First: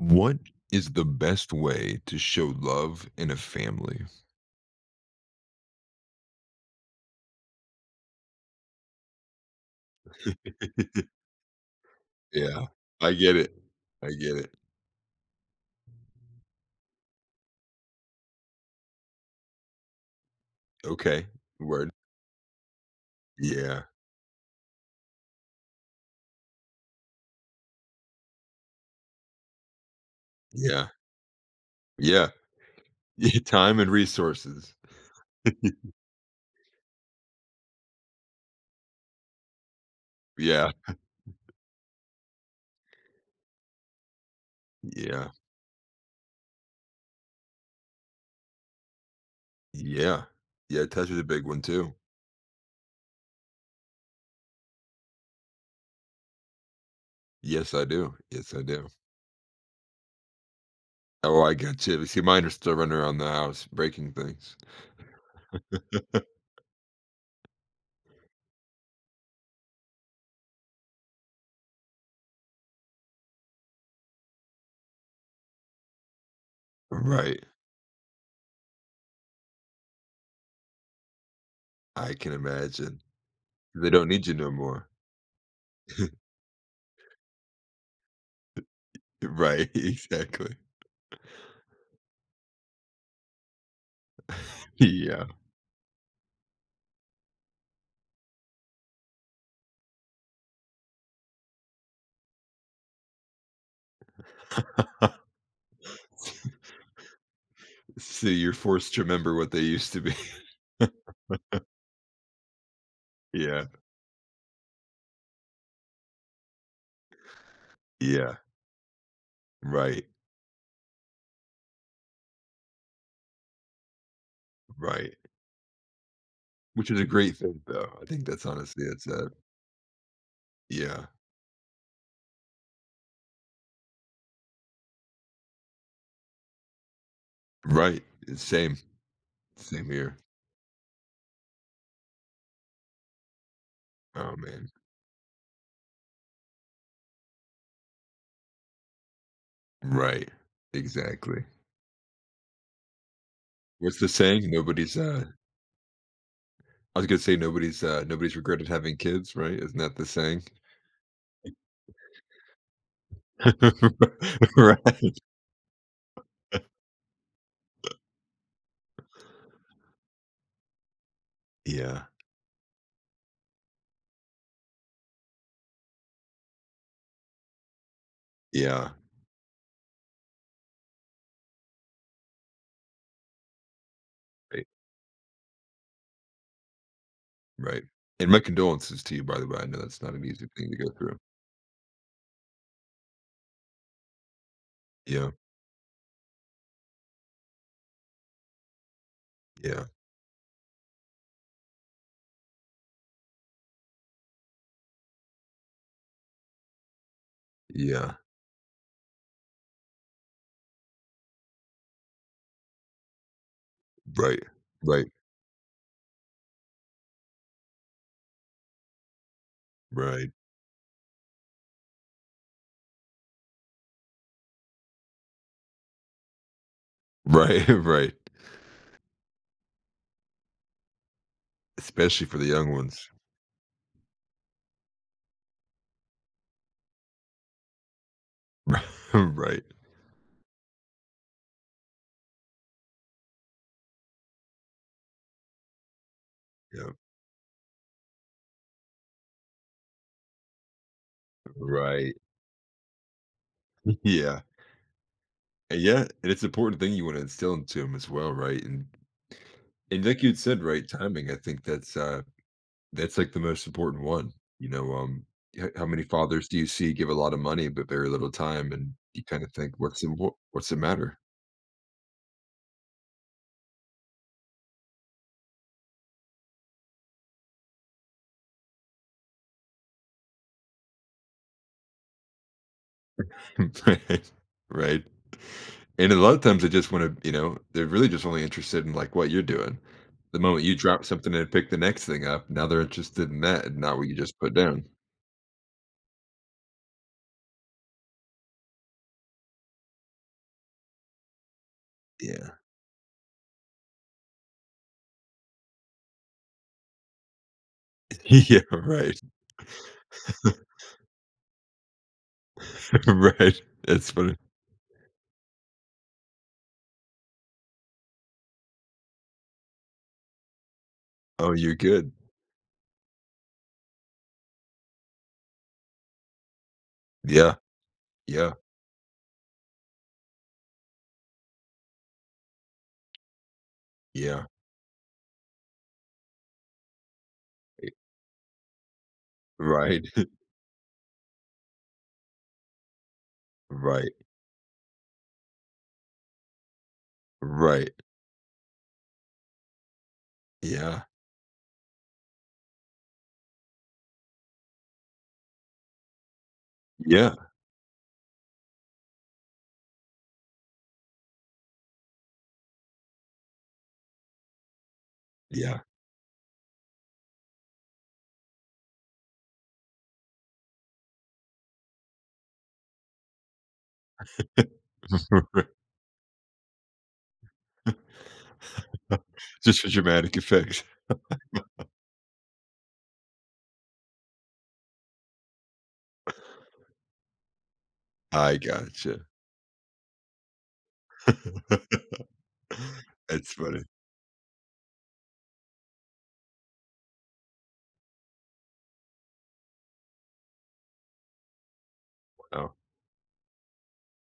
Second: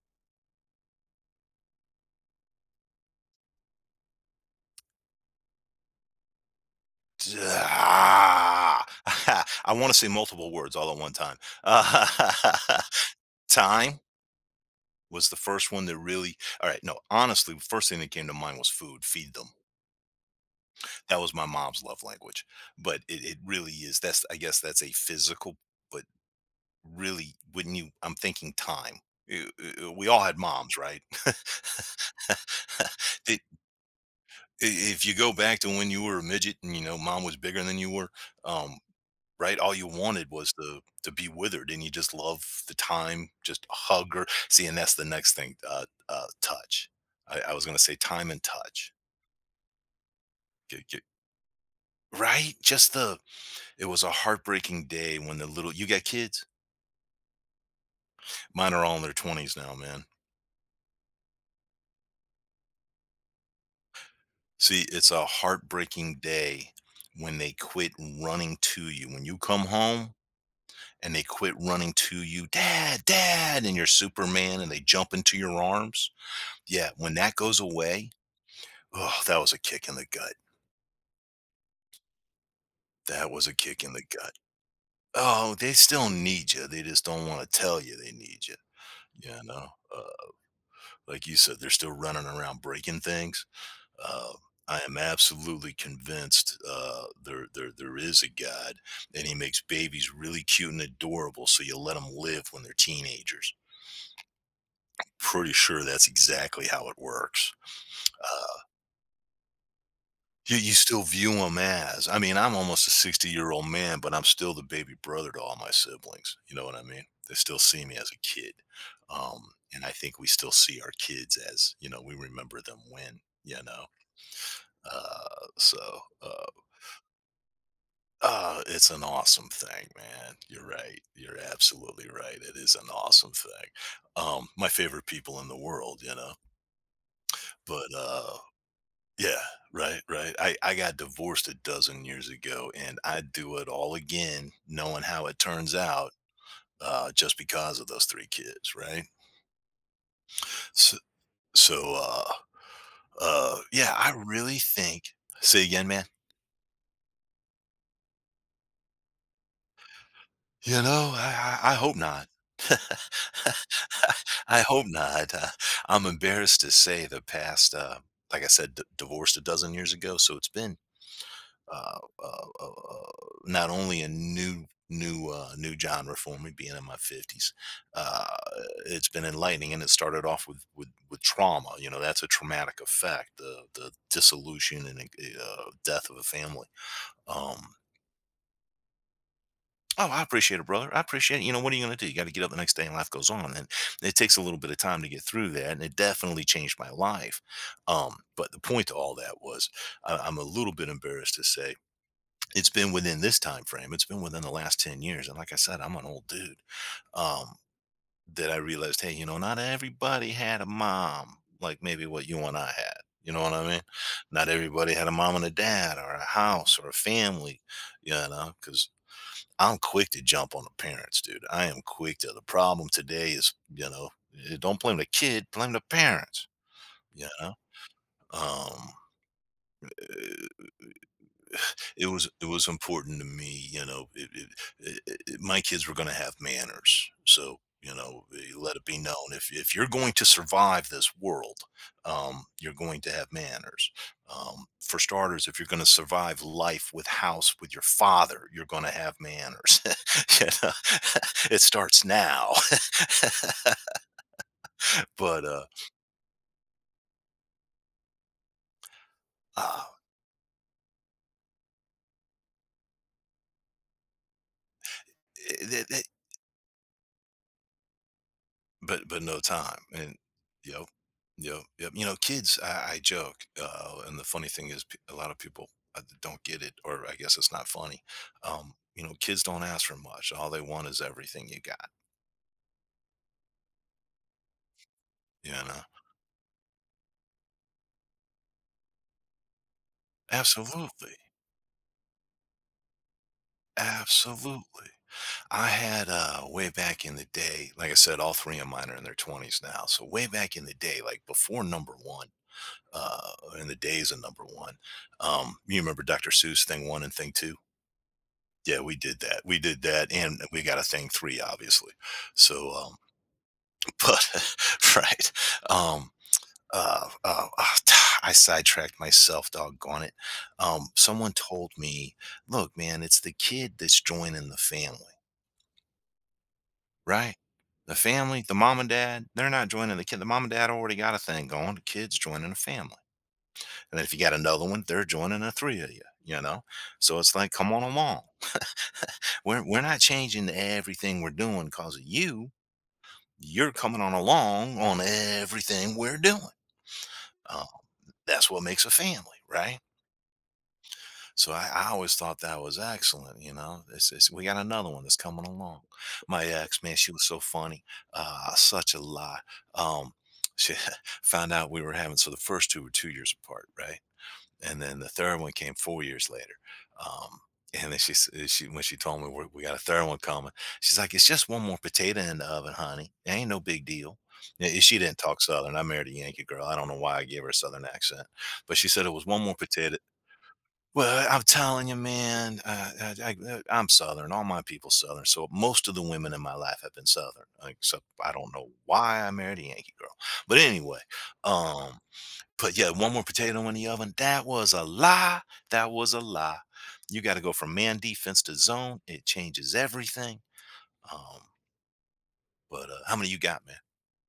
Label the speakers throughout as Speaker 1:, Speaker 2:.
Speaker 1: What is the best way to show love in a family?
Speaker 2: Ah, I want to say multiple words all at one time. Uh,
Speaker 1: Yeah, I get it.
Speaker 2: Time
Speaker 1: I get it.
Speaker 2: was the first one that really, all right, no, honestly, the first thing that came to mind was food, feed them. That
Speaker 1: Okay,
Speaker 2: was my mom's
Speaker 1: word.
Speaker 2: love language. But it really
Speaker 1: Yeah,
Speaker 2: is, that's, I guess that's a physical, but really, when you, I'm thinking time. Uh, We all had moms,
Speaker 1: yeah,
Speaker 2: right?
Speaker 1: yeah. Yeah,
Speaker 2: Did,
Speaker 1: time and
Speaker 2: i-
Speaker 1: resources.
Speaker 2: if you go back to when you were a midget and you know mom was bigger than you were, um right, all you wanted was
Speaker 1: Yeah,
Speaker 2: to be withered, and you just love the time, just hug her, see? And that's the
Speaker 1: yeah,
Speaker 2: next thing, touch. I was going to say time and touch.
Speaker 1: yeah. Yeah,
Speaker 2: Get- get-
Speaker 1: touch is a big one too.
Speaker 2: right, just the, it was a heartbreaking day when the little, you got kids,
Speaker 1: Yes, I do. Yes, I
Speaker 2: mine are
Speaker 1: do.
Speaker 2: all in their 20s now, man.
Speaker 1: Oh, I got you. See, mine are still running around the house breaking things.
Speaker 2: See, it's a heartbreaking day when they quit running to you when you come home, and they quit running to you, "Dad, dad," and you're Superman and they jump into your arms. Yeah, when that
Speaker 1: Right.
Speaker 2: goes away, oh, that was a kick in the gut.
Speaker 1: I can imagine.
Speaker 2: That was a kick
Speaker 1: They
Speaker 2: in the
Speaker 1: don't need
Speaker 2: gut.
Speaker 1: you no more.
Speaker 2: Oh, they still need you. They just don't want to tell you they need you. You know,
Speaker 1: Right,
Speaker 2: uh,
Speaker 1: exactly.
Speaker 2: like you said, they're still running around breaking things. Uh, I am
Speaker 1: Yeah.
Speaker 2: absolutely convinced, there is a God, and He makes babies really cute and adorable, so you let them live when they're teenagers. Pretty sure that's exactly how it works.
Speaker 1: So you're
Speaker 2: Uh,
Speaker 1: forced to remember what they used to be.
Speaker 2: you still view them as, I mean, I'm almost a
Speaker 1: Yeah,
Speaker 2: 60-year-old man, but I'm still the baby brother to all my siblings, you know what I mean? They still see me as a
Speaker 1: yeah,
Speaker 2: kid, and I
Speaker 1: right,
Speaker 2: think we still see our kids as, you know, we remember them when, you know?
Speaker 1: right,
Speaker 2: Uh, so, uh,
Speaker 1: which is a great thing, though. I think that's honestly
Speaker 2: it's an
Speaker 1: it's a
Speaker 2: awesome thing, man. You're right.
Speaker 1: yeah,
Speaker 2: You're absolutely right. It is an awesome thing. My favorite people in the world, you know? But,
Speaker 1: right.
Speaker 2: uh
Speaker 1: It's same,
Speaker 2: Yeah,
Speaker 1: same
Speaker 2: right,
Speaker 1: here.
Speaker 2: right. I got divorced a dozen years ago and I'd do it all
Speaker 1: Oh,
Speaker 2: again,
Speaker 1: man,
Speaker 2: knowing how it turns out, just because of those three kids, right?
Speaker 1: right,
Speaker 2: So,
Speaker 1: exactly.
Speaker 2: so yeah,
Speaker 1: What's the
Speaker 2: I
Speaker 1: saying?
Speaker 2: really
Speaker 1: Nobody's,
Speaker 2: think,
Speaker 1: uh
Speaker 2: say again, man,
Speaker 1: I was gonna say nobody's regretted having kids, right? Isn't that the saying?
Speaker 2: you know, I hope not. I hope
Speaker 1: Right.
Speaker 2: not. I'm embarrassed to say the past, like I said, divorced a dozen years ago. So it's been uh,
Speaker 1: Yeah,
Speaker 2: uh, uh, uh, not only a new genre for me being in my 50s. uh,
Speaker 1: yeah,
Speaker 2: it's been enlightening, and it started off with with trauma. You know, that's a traumatic effect, the
Speaker 1: right,
Speaker 2: dissolution and, death of a family. um
Speaker 1: right, and my condolences to you, by the way. I know that's
Speaker 2: Oh,
Speaker 1: not
Speaker 2: I
Speaker 1: an easy
Speaker 2: appreciate it,
Speaker 1: thing to
Speaker 2: brother.
Speaker 1: go
Speaker 2: I
Speaker 1: through.
Speaker 2: appreciate it. You know, what are you going to do? You got to get up the next day and life goes on. And it takes a little bit of time to get
Speaker 1: Yeah,
Speaker 2: through that. And it definitely changed my life. But the point to all that was,
Speaker 1: yeah,
Speaker 2: I'm a little bit embarrassed to say it's been within this time frame. It's been within the last 10 years. And like I said, I'm an old dude. Um,
Speaker 1: yeah,
Speaker 2: that I realized, hey, you know, not everybody had a mom like maybe what you and I had. You know what I mean?
Speaker 1: right,
Speaker 2: Not everybody had
Speaker 1: right,
Speaker 2: a mom and a dad or a house or a family, you know, because I'm quick to
Speaker 1: right,
Speaker 2: jump on the parents, dude. I am quick to, the problem today is, you know, don't blame the kid, blame the parents, you know.
Speaker 1: right, right.
Speaker 2: Um eh,
Speaker 1: Especially for the
Speaker 2: it was
Speaker 1: young ones.
Speaker 2: important to me, you know, it my kids were gonna have manners. So, you know, let it be known,
Speaker 1: Right.
Speaker 2: if you're going to survive this world, you're going to have manners. For starters, if you're gonna survive life
Speaker 1: Yeah,
Speaker 2: with house with your father, you're gonna have manners, you know? It starts
Speaker 1: right.
Speaker 2: now.
Speaker 1: Yeah.
Speaker 2: But, uh,
Speaker 1: And yeah, and it's an important thing you wanna instill into them as well, right? And
Speaker 2: ah,
Speaker 1: and like you'd said, right, timing, I think that's, like, the most important one. You know, h how
Speaker 2: eh,
Speaker 1: many fathers do you see give a lot of money but very little time, and
Speaker 2: but but
Speaker 1: you
Speaker 2: no
Speaker 1: kinda think,
Speaker 2: time,
Speaker 1: "What's the
Speaker 2: and
Speaker 1: what's the
Speaker 2: yep
Speaker 1: matter?"
Speaker 2: yep. You know, kids, I joke, and the funny thing is, a lot of people, don't get it, or I guess it's not funny. Um, you know, kids don't ask for much, all they want is everything you got,
Speaker 1: Right. Right.
Speaker 2: you know.
Speaker 1: And a lot of times they just wanna they're really just only interested in, like, what you're doing. The moment you drop
Speaker 2: Absolutely.
Speaker 1: something and pick the next thing up, now they're interested in that and not what you just put down.
Speaker 2: Absolutely. I had, way back in the day, like I said, all three of mine are in their 20s now, so way back in the day, like before number one,
Speaker 1: Yeah.
Speaker 2: uh in the days of number one, um, you remember Dr. Seuss, thing one and thing two?
Speaker 1: Yeah,
Speaker 2: Yeah, we
Speaker 1: right.
Speaker 2: did that. We did that, and we got a thing 3, obviously. So,
Speaker 1: Right. That's funny.
Speaker 2: but right. Um, uh, uh, ah, I sidetracked myself, doggone it. Someone
Speaker 1: Oh,
Speaker 2: told
Speaker 1: you're good.
Speaker 2: me, "Look, man, it's the kid that's joining the family," right?
Speaker 1: Yeah.
Speaker 2: The family,
Speaker 1: Yeah.
Speaker 2: the mom and dad, they're not joining the kid. The mom and dad already got a thing going. The kid's joining a family. And then if you got
Speaker 1: Yeah.
Speaker 2: another one, they're joining the 3 of you, you know? So it's like, come on
Speaker 1: Eh
Speaker 2: along. We're not
Speaker 1: right.
Speaker 2: changing everything we're doing 'cause of you. You're coming on
Speaker 1: Right.
Speaker 2: along on everything we're doing. Um,
Speaker 1: Right.
Speaker 2: that's what makes a family, right?
Speaker 1: Yeah.
Speaker 2: So I always thought that was excellent. You know, it's, we got another one that's coming along. My ex, man, she was
Speaker 1: Yeah.
Speaker 2: so funny, such a lie. Um, she found out we were having, so the first two were 2 years apart, right? And then the third one came
Speaker 1: Yeah.
Speaker 2: 4 years later. Um, and then she, she, when she told me we got a third one coming, she's like, "It's just one more potato in the oven, honey. It ain't no big deal." Yeah, and she didn't talk Southern. I married a Yankee girl. I don't know why I gave her a Southern accent, but she said it was one more
Speaker 1: Just for
Speaker 2: potato.
Speaker 1: dramatic effect.
Speaker 2: Well, I'm telling you, man, I'm Southern. All my people Southern. So most of the women in my life have been Southern, except I don't
Speaker 1: I
Speaker 2: know why
Speaker 1: gotcha.
Speaker 2: I married a Yankee girl. But anyway, um, put, yeah, one more
Speaker 1: That's
Speaker 2: potato in
Speaker 1: funny.
Speaker 2: the oven. That was a lie. That was a lie. You gotta go from man defense to zone. It changes everything. Um,
Speaker 1: Wow.
Speaker 2: how many you got, man?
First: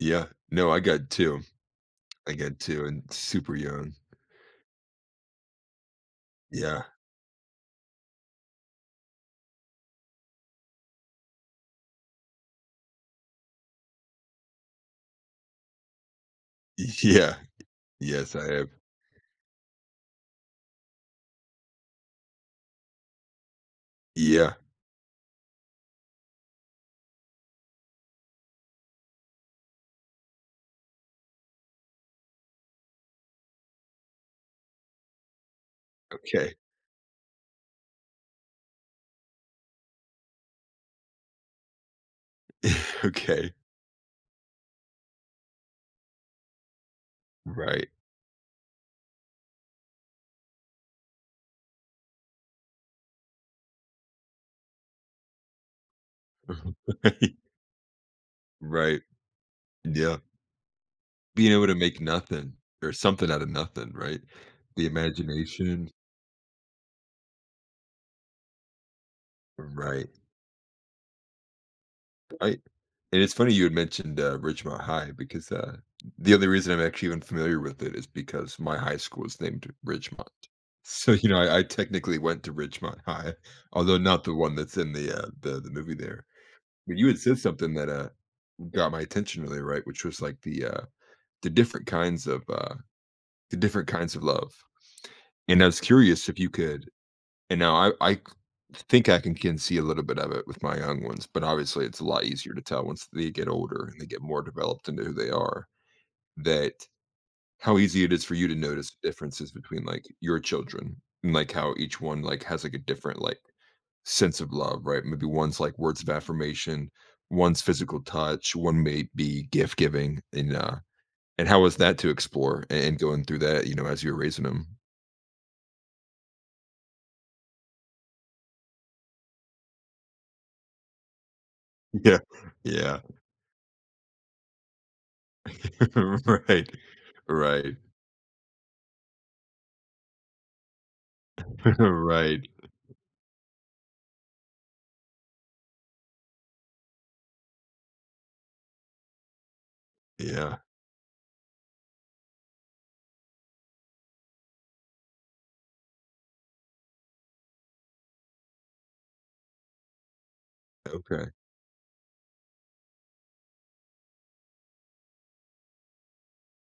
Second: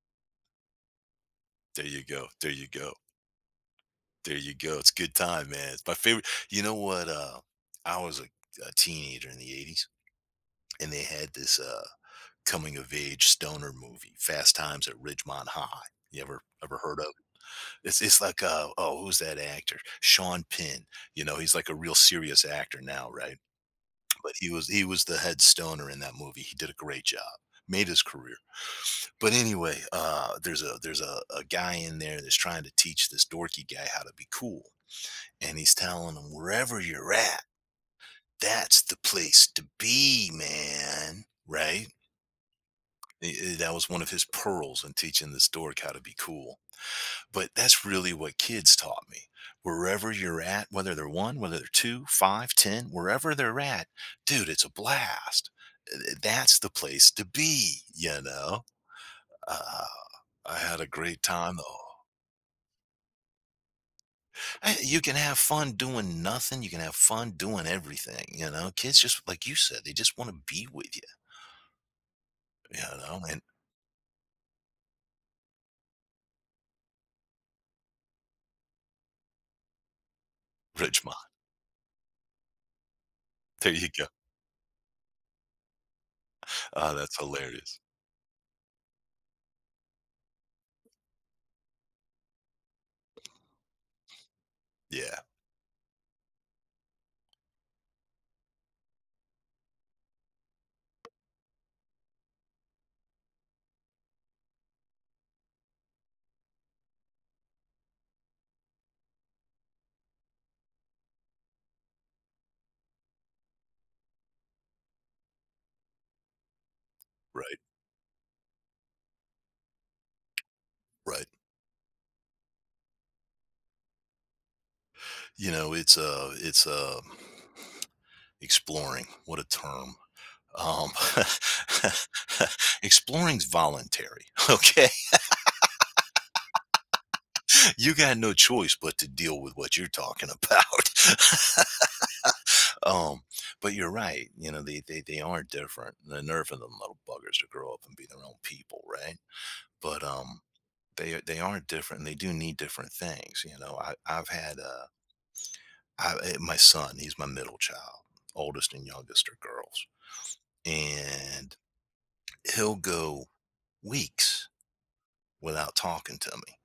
Speaker 1: Yeah. No, I got 2.
Speaker 2: There you go.
Speaker 1: I
Speaker 2: There
Speaker 1: got
Speaker 2: you
Speaker 1: 2
Speaker 2: go.
Speaker 1: and super young.
Speaker 2: There you go. It's good time, man. It's my favorite, you know
Speaker 1: Yeah.
Speaker 2: what, I was a teenager in the '80s, and they had this, coming of age stoner movie, Fast Times at Ridgemont High. You ever heard of it?
Speaker 1: Yeah.
Speaker 2: It's
Speaker 1: Yes,
Speaker 2: like,
Speaker 1: I have.
Speaker 2: oh, who's that actor? Sean Penn. You know, he's like a real serious actor now, right? But
Speaker 1: Yeah.
Speaker 2: he was the head stoner in that movie. He did a great job. Made his career. But anyway, there's a a guy in there that's trying to teach this dorky guy how to be cool. And he's telling him,
Speaker 1: Okay.
Speaker 2: wherever you're at, that's the place to be, man. Right?
Speaker 1: Okay.
Speaker 2: That was one of his pearls in teaching this dork how to be cool. But that's
Speaker 1: Right.
Speaker 2: really what kids taught me. Wherever you're at, whether they're 1, whether they're 2, five, ten, wherever they're at, dude, it's a blast. That's the place to be, you know?
Speaker 1: Right.
Speaker 2: Uh,
Speaker 1: Yeah.
Speaker 2: I had a great
Speaker 1: Being
Speaker 2: time,
Speaker 1: able to
Speaker 2: though.
Speaker 1: make nothing or something out of nothing, right? The
Speaker 2: You can have fun
Speaker 1: imagination.
Speaker 2: doing nothing, you can have fun doing everything, you know? Kids, just like you said, they
Speaker 1: Right.
Speaker 2: just wanna be with you,
Speaker 1: I
Speaker 2: you know,
Speaker 1: and it's
Speaker 2: and
Speaker 1: funny you had mentioned, Ridgemont High because, the only reason I'm actually even familiar with it is because my high school is named Ridgemont. So,
Speaker 2: Richmond,
Speaker 1: you know, I technically went to Ridgemont High,
Speaker 2: there you
Speaker 1: although
Speaker 2: go.
Speaker 1: not the one that's in the, the movie there.
Speaker 2: Oh,
Speaker 1: But you
Speaker 2: that's
Speaker 1: had said something
Speaker 2: hilarious.
Speaker 1: that got my attention really right, which was like the different kinds of uh the different kinds of love.
Speaker 2: Yeah.
Speaker 1: And I was curious if you could, and now I think I can see a little bit of it with my young ones, but obviously it's a lot easier to tell once they get older and they get more developed into who they are that how easy it is for you to notice differences between like your children and like how each one like has like a different like sense of love, right? Maybe one's like words of affirmation,
Speaker 2: Right.
Speaker 1: one's physical touch, one may be gift giving,
Speaker 2: Right.
Speaker 1: and how was that to explore and going through that, you know, as you were raising them?
Speaker 2: You know, it's, a, it's, a, exploring, what a term. Um,
Speaker 1: Yeah, yeah,
Speaker 2: exploring's voluntary, okay?
Speaker 1: right, right,
Speaker 2: You got no choice but to deal with what you're talking about.
Speaker 1: right.
Speaker 2: um, but you're right. You know, they are different. The nerve of them little buggers to grow up and be their own people, right? But
Speaker 1: Yeah,
Speaker 2: they are different. And they do need different things. You know, I I've had my son. He's my middle child. Oldest and youngest are girls,
Speaker 1: okay,
Speaker 2: and he'll go weeks without talking to me.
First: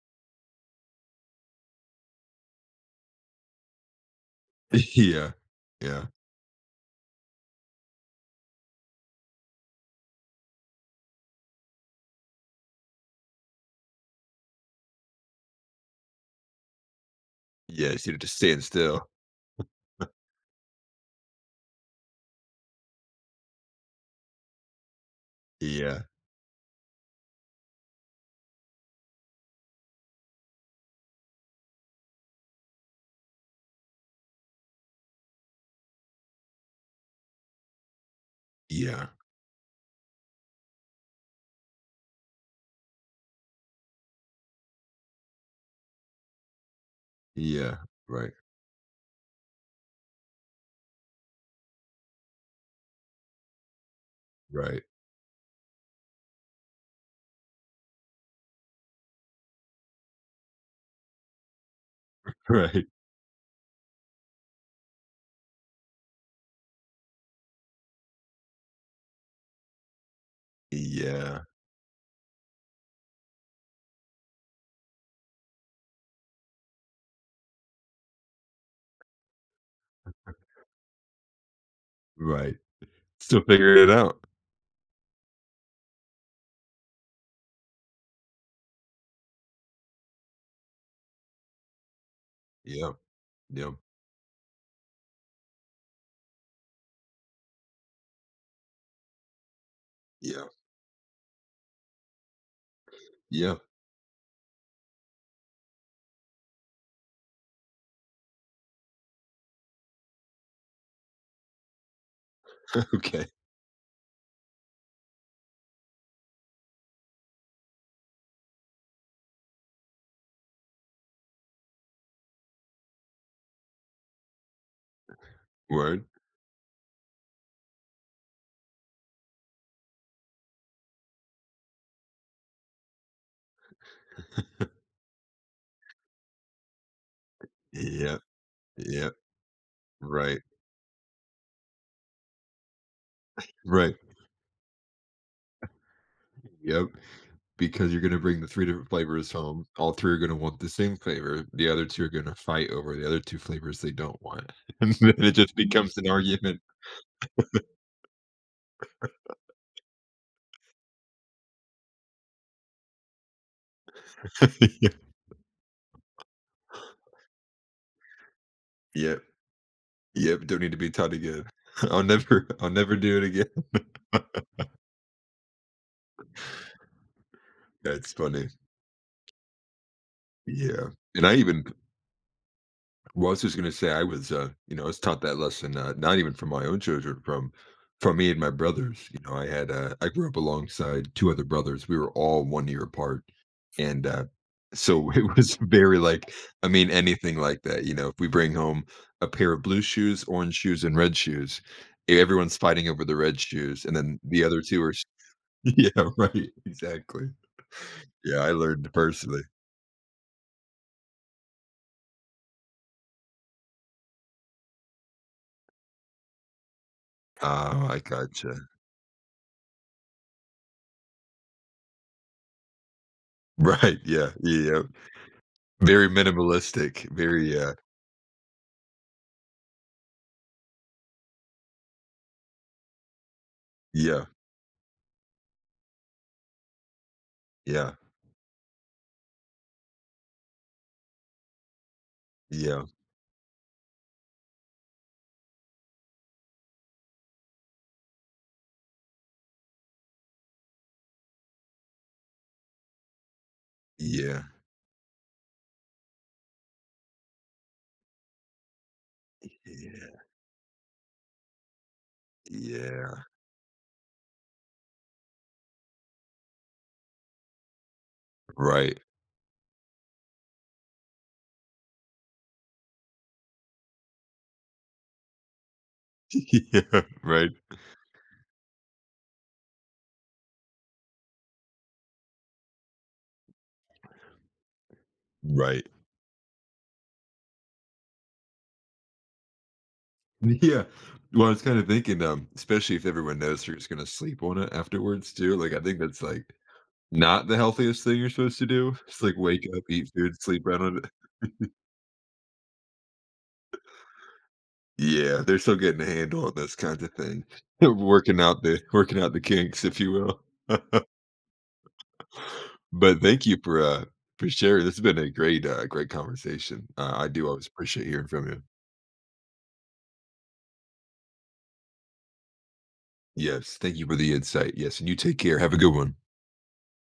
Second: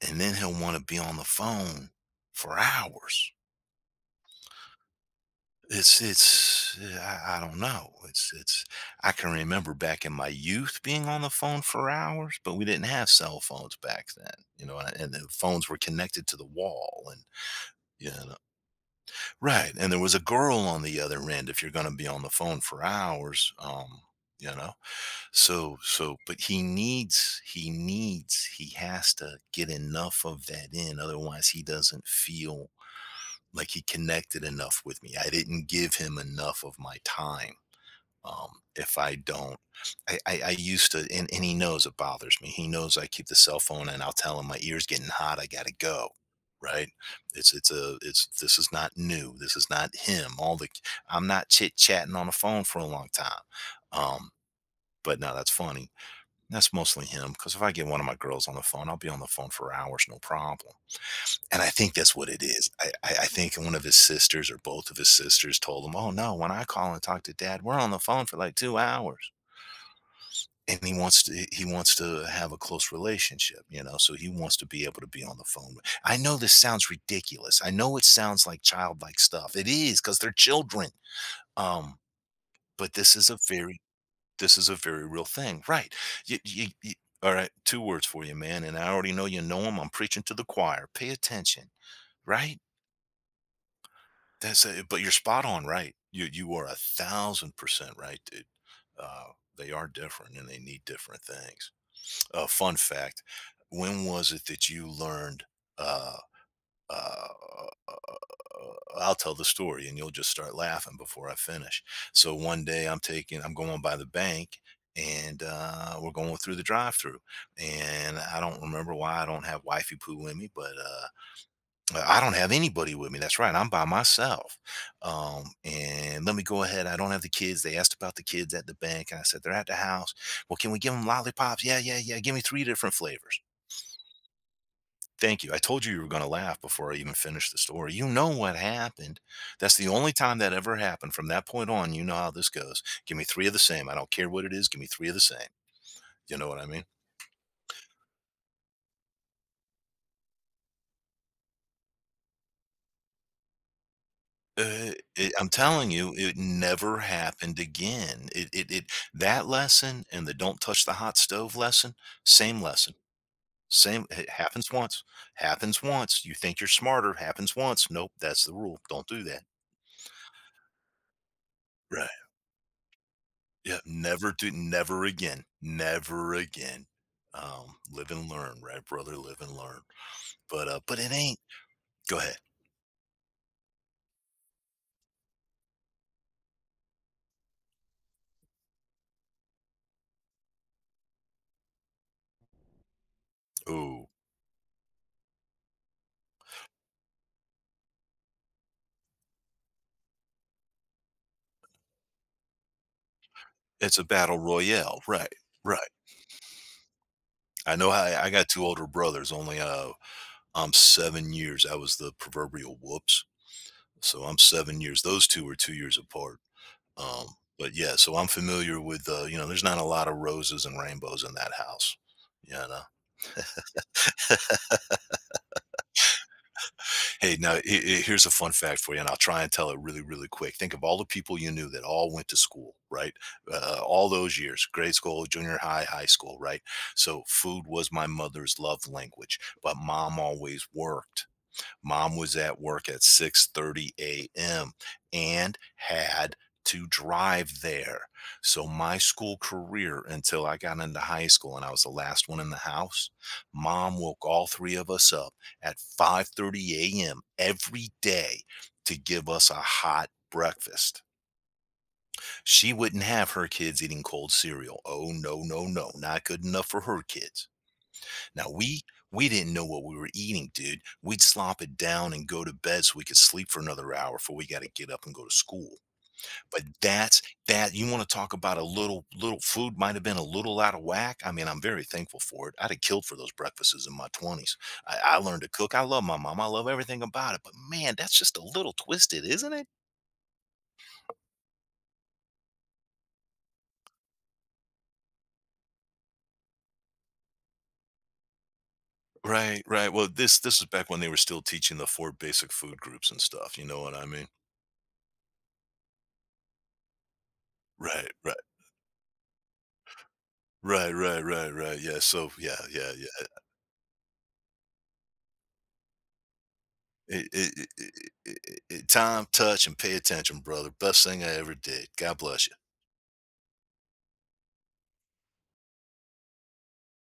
Speaker 2: And then he'll want to be on the phone for hours.
Speaker 1: yeah, yeah,
Speaker 2: I don't know. It's I can remember back in my youth being on the phone for hours, but we didn't have cell phones back then, you know, and the phones were connected to the wall, and
Speaker 1: yeah.
Speaker 2: you
Speaker 1: Instead of
Speaker 2: know,
Speaker 1: just staying still.
Speaker 2: right. And there was a girl on the other end, if you're gonna be on the phone for hours, you know. So
Speaker 1: Yeah,
Speaker 2: so but he needs he has to get enough of that in, otherwise he doesn't feel like he connected enough with me. I didn't give him enough of my time. If
Speaker 1: yeah,
Speaker 2: I don't, I used to, and he knows it bothers me. He knows I keep the cell phone, and I'll tell him my ears getting hot. I gotta go. Right? It's
Speaker 1: yeah.
Speaker 2: a it's
Speaker 1: Right,
Speaker 2: this is not new. This is not him. All the I'm not chit chatting on the phone for a long time. Um,
Speaker 1: right,
Speaker 2: but no, that's funny. That's mostly him, because if I get one of my girls on the phone, I'll be on the phone for hours, no problem, and I think that's what it is.
Speaker 1: right.
Speaker 2: I think one of his sisters or both of his sisters told him, "Oh, no, when I call and talk to Dad, we're on the phone for, like, 2 hours," and he wants
Speaker 1: Yeah,
Speaker 2: to he wants to have a close relationship, so he wants to be able to be on the phone. I know this sounds ridiculous. I know it sounds like childlike stuff. It is because 'cause they're children, um,
Speaker 1: right.
Speaker 2: but
Speaker 1: Still figuring it out.
Speaker 2: this is a very real thing. Right. You, you, you, all right. Two words for you, man. And I already know you know them. I'm preaching to the choir. Pay attention. Right.
Speaker 1: Yeah, yeah,
Speaker 2: That's it. But you're spot on. Right. You are 1,000% right, dude. Uh, they are different
Speaker 1: yeah,
Speaker 2: and they need different things. Fun fact.
Speaker 1: yeah.
Speaker 2: When was it that you learned, uh, uh, I'll tell the story and you'll just start laughing before I finish. So one day
Speaker 1: Okay.
Speaker 2: I'm going by the bank and we're going through the drive through. And I don't remember why I don't have wifey poo with me, but I don't have anybody with me. That's right. I'm by myself.
Speaker 1: Word.
Speaker 2: And let me go ahead. I don't have the kids. They asked about the kids at the bank. And I said, they're at the house. Well, can we give them lollipops? Yeah, yeah, yeah. Give me three different flavors. Thank you. I told you you were going to laugh before I even finished the story. You
Speaker 1: Yep,
Speaker 2: know what
Speaker 1: yep,
Speaker 2: happened. That's the only time
Speaker 1: right,
Speaker 2: that ever happened. From that point on, you know how this goes. Give me three of the same. I
Speaker 1: right,
Speaker 2: don't care what it is. Give me three of the same. You know what I mean?
Speaker 1: yep, because you're gonna bring the 3 different flavors home, all 3 are gonna want the same flavor, the other 2 are gonna fight over the other 2 flavors they don't want, and then it
Speaker 2: I'm
Speaker 1: just
Speaker 2: telling
Speaker 1: becomes an
Speaker 2: you, it
Speaker 1: argument.
Speaker 2: never happened again. That lesson and the don't touch the hot stove lesson. Same, it happens
Speaker 1: Yep,
Speaker 2: once, happens once. You think you're smarter, happens once. Nope, that's the rule. Don't
Speaker 1: yep,
Speaker 2: do that.
Speaker 1: yep, don't need to be taught again. I'll
Speaker 2: Right.
Speaker 1: never I'll never do it again.
Speaker 2: Yeah, never again, never again. Live
Speaker 1: That's
Speaker 2: and
Speaker 1: funny.
Speaker 2: learn, right, brother? Live and learn.
Speaker 1: Yeah,
Speaker 2: But it
Speaker 1: and I
Speaker 2: ain't.
Speaker 1: even
Speaker 2: Go ahead.
Speaker 1: Well, I was just gonna say I was, you know, I was taught that lesson, not even from my own children, from me and my brothers. You know, I had, I grew up alongside two other brothers. We were all one year apart,
Speaker 2: Ooh,
Speaker 1: and so it was very like, I mean, anything like that. You know, if we bring home a pair of blue shoes, orange shoes, and red shoes, everyone's fighting over the red shoes, and
Speaker 2: it's a
Speaker 1: then
Speaker 2: battle
Speaker 1: the other two are,
Speaker 2: royale,
Speaker 1: s-
Speaker 2: right? Right.
Speaker 1: Yeah, right, exactly.
Speaker 2: I know. I
Speaker 1: Yeah,
Speaker 2: got
Speaker 1: I
Speaker 2: two older
Speaker 1: learned
Speaker 2: brothers.
Speaker 1: personally.
Speaker 2: Only I'm 7 years. I was the proverbial whoops. So I'm 7 years. Those two are 2 years apart. Um, but
Speaker 1: Oh,
Speaker 2: yeah,
Speaker 1: I
Speaker 2: so I'm
Speaker 1: gotcha.
Speaker 2: familiar with you know, there's not a lot of roses and rainbows in that house. You know.
Speaker 1: Right. Yeah. Yeah. Very minimalistic,
Speaker 2: Hey, now
Speaker 1: very,
Speaker 2: here's a fun fact for you, and I'll try and tell it really, really quick. Think of all the people you knew that all went to school, right? All
Speaker 1: yeah,
Speaker 2: those years, grade school, junior high, high school, right? So food was
Speaker 1: yeah,
Speaker 2: my mother's love language, but Mom always worked. Mom was at
Speaker 1: yeah,
Speaker 2: work at 6:30 a.m. and had to drive there. So my school career until I got into high school and I was the last one in the house, Mom woke
Speaker 1: yeah,
Speaker 2: all three of us up at 5:30 a.m. every day to give us a hot
Speaker 1: yeah,
Speaker 2: breakfast. She wouldn't
Speaker 1: yeah,
Speaker 2: have her kids eating cold cereal. Oh no, no, no. Not good enough for her kids. Now we
Speaker 1: right.
Speaker 2: we didn't know what we were eating, dude. We'd slop it down and go to bed so we could sleep for another hour before we got to get up and go to school. But
Speaker 1: Yeah,
Speaker 2: that's
Speaker 1: right,
Speaker 2: that. You want to talk about a little little food might have been a little out of whack. I mean, I'm very thankful for it. I'd have killed for those breakfasts in my 20s. I learned to cook. I
Speaker 1: right.
Speaker 2: love my mom. I love everything about it. But man, that's just a little twisted, isn't it?
Speaker 1: Yeah. Well, I was kinda thinking, especially if everyone knows they're just gonna sleep on it afterwards too, like, I think that's, like, not the healthiest thing you're supposed to do. It's like
Speaker 2: Right,
Speaker 1: wake up,
Speaker 2: right. Well,
Speaker 1: eat food,
Speaker 2: this
Speaker 1: sleep
Speaker 2: is
Speaker 1: right
Speaker 2: back
Speaker 1: on
Speaker 2: when
Speaker 1: it.
Speaker 2: they were still teaching the four basic food groups and stuff. You know what I mean?
Speaker 1: Yeah, they're still getting a handle on this kinda thing.
Speaker 2: Right, right,
Speaker 1: Working out the kinks, if you will.
Speaker 2: right, right, right, right. Yeah. So yeah, yeah,
Speaker 1: But
Speaker 2: yeah.
Speaker 1: thank you for, for sharing. This has been a great conversation. I
Speaker 2: It,
Speaker 1: do always
Speaker 2: it,
Speaker 1: appreciate
Speaker 2: it,
Speaker 1: hearing from
Speaker 2: it,
Speaker 1: you.
Speaker 2: it, time, touch, and pay attention, brother. Best thing I ever did. God bless you.
Speaker 1: Yes, thank you for the insight. Yes, and you take care. Have a good one.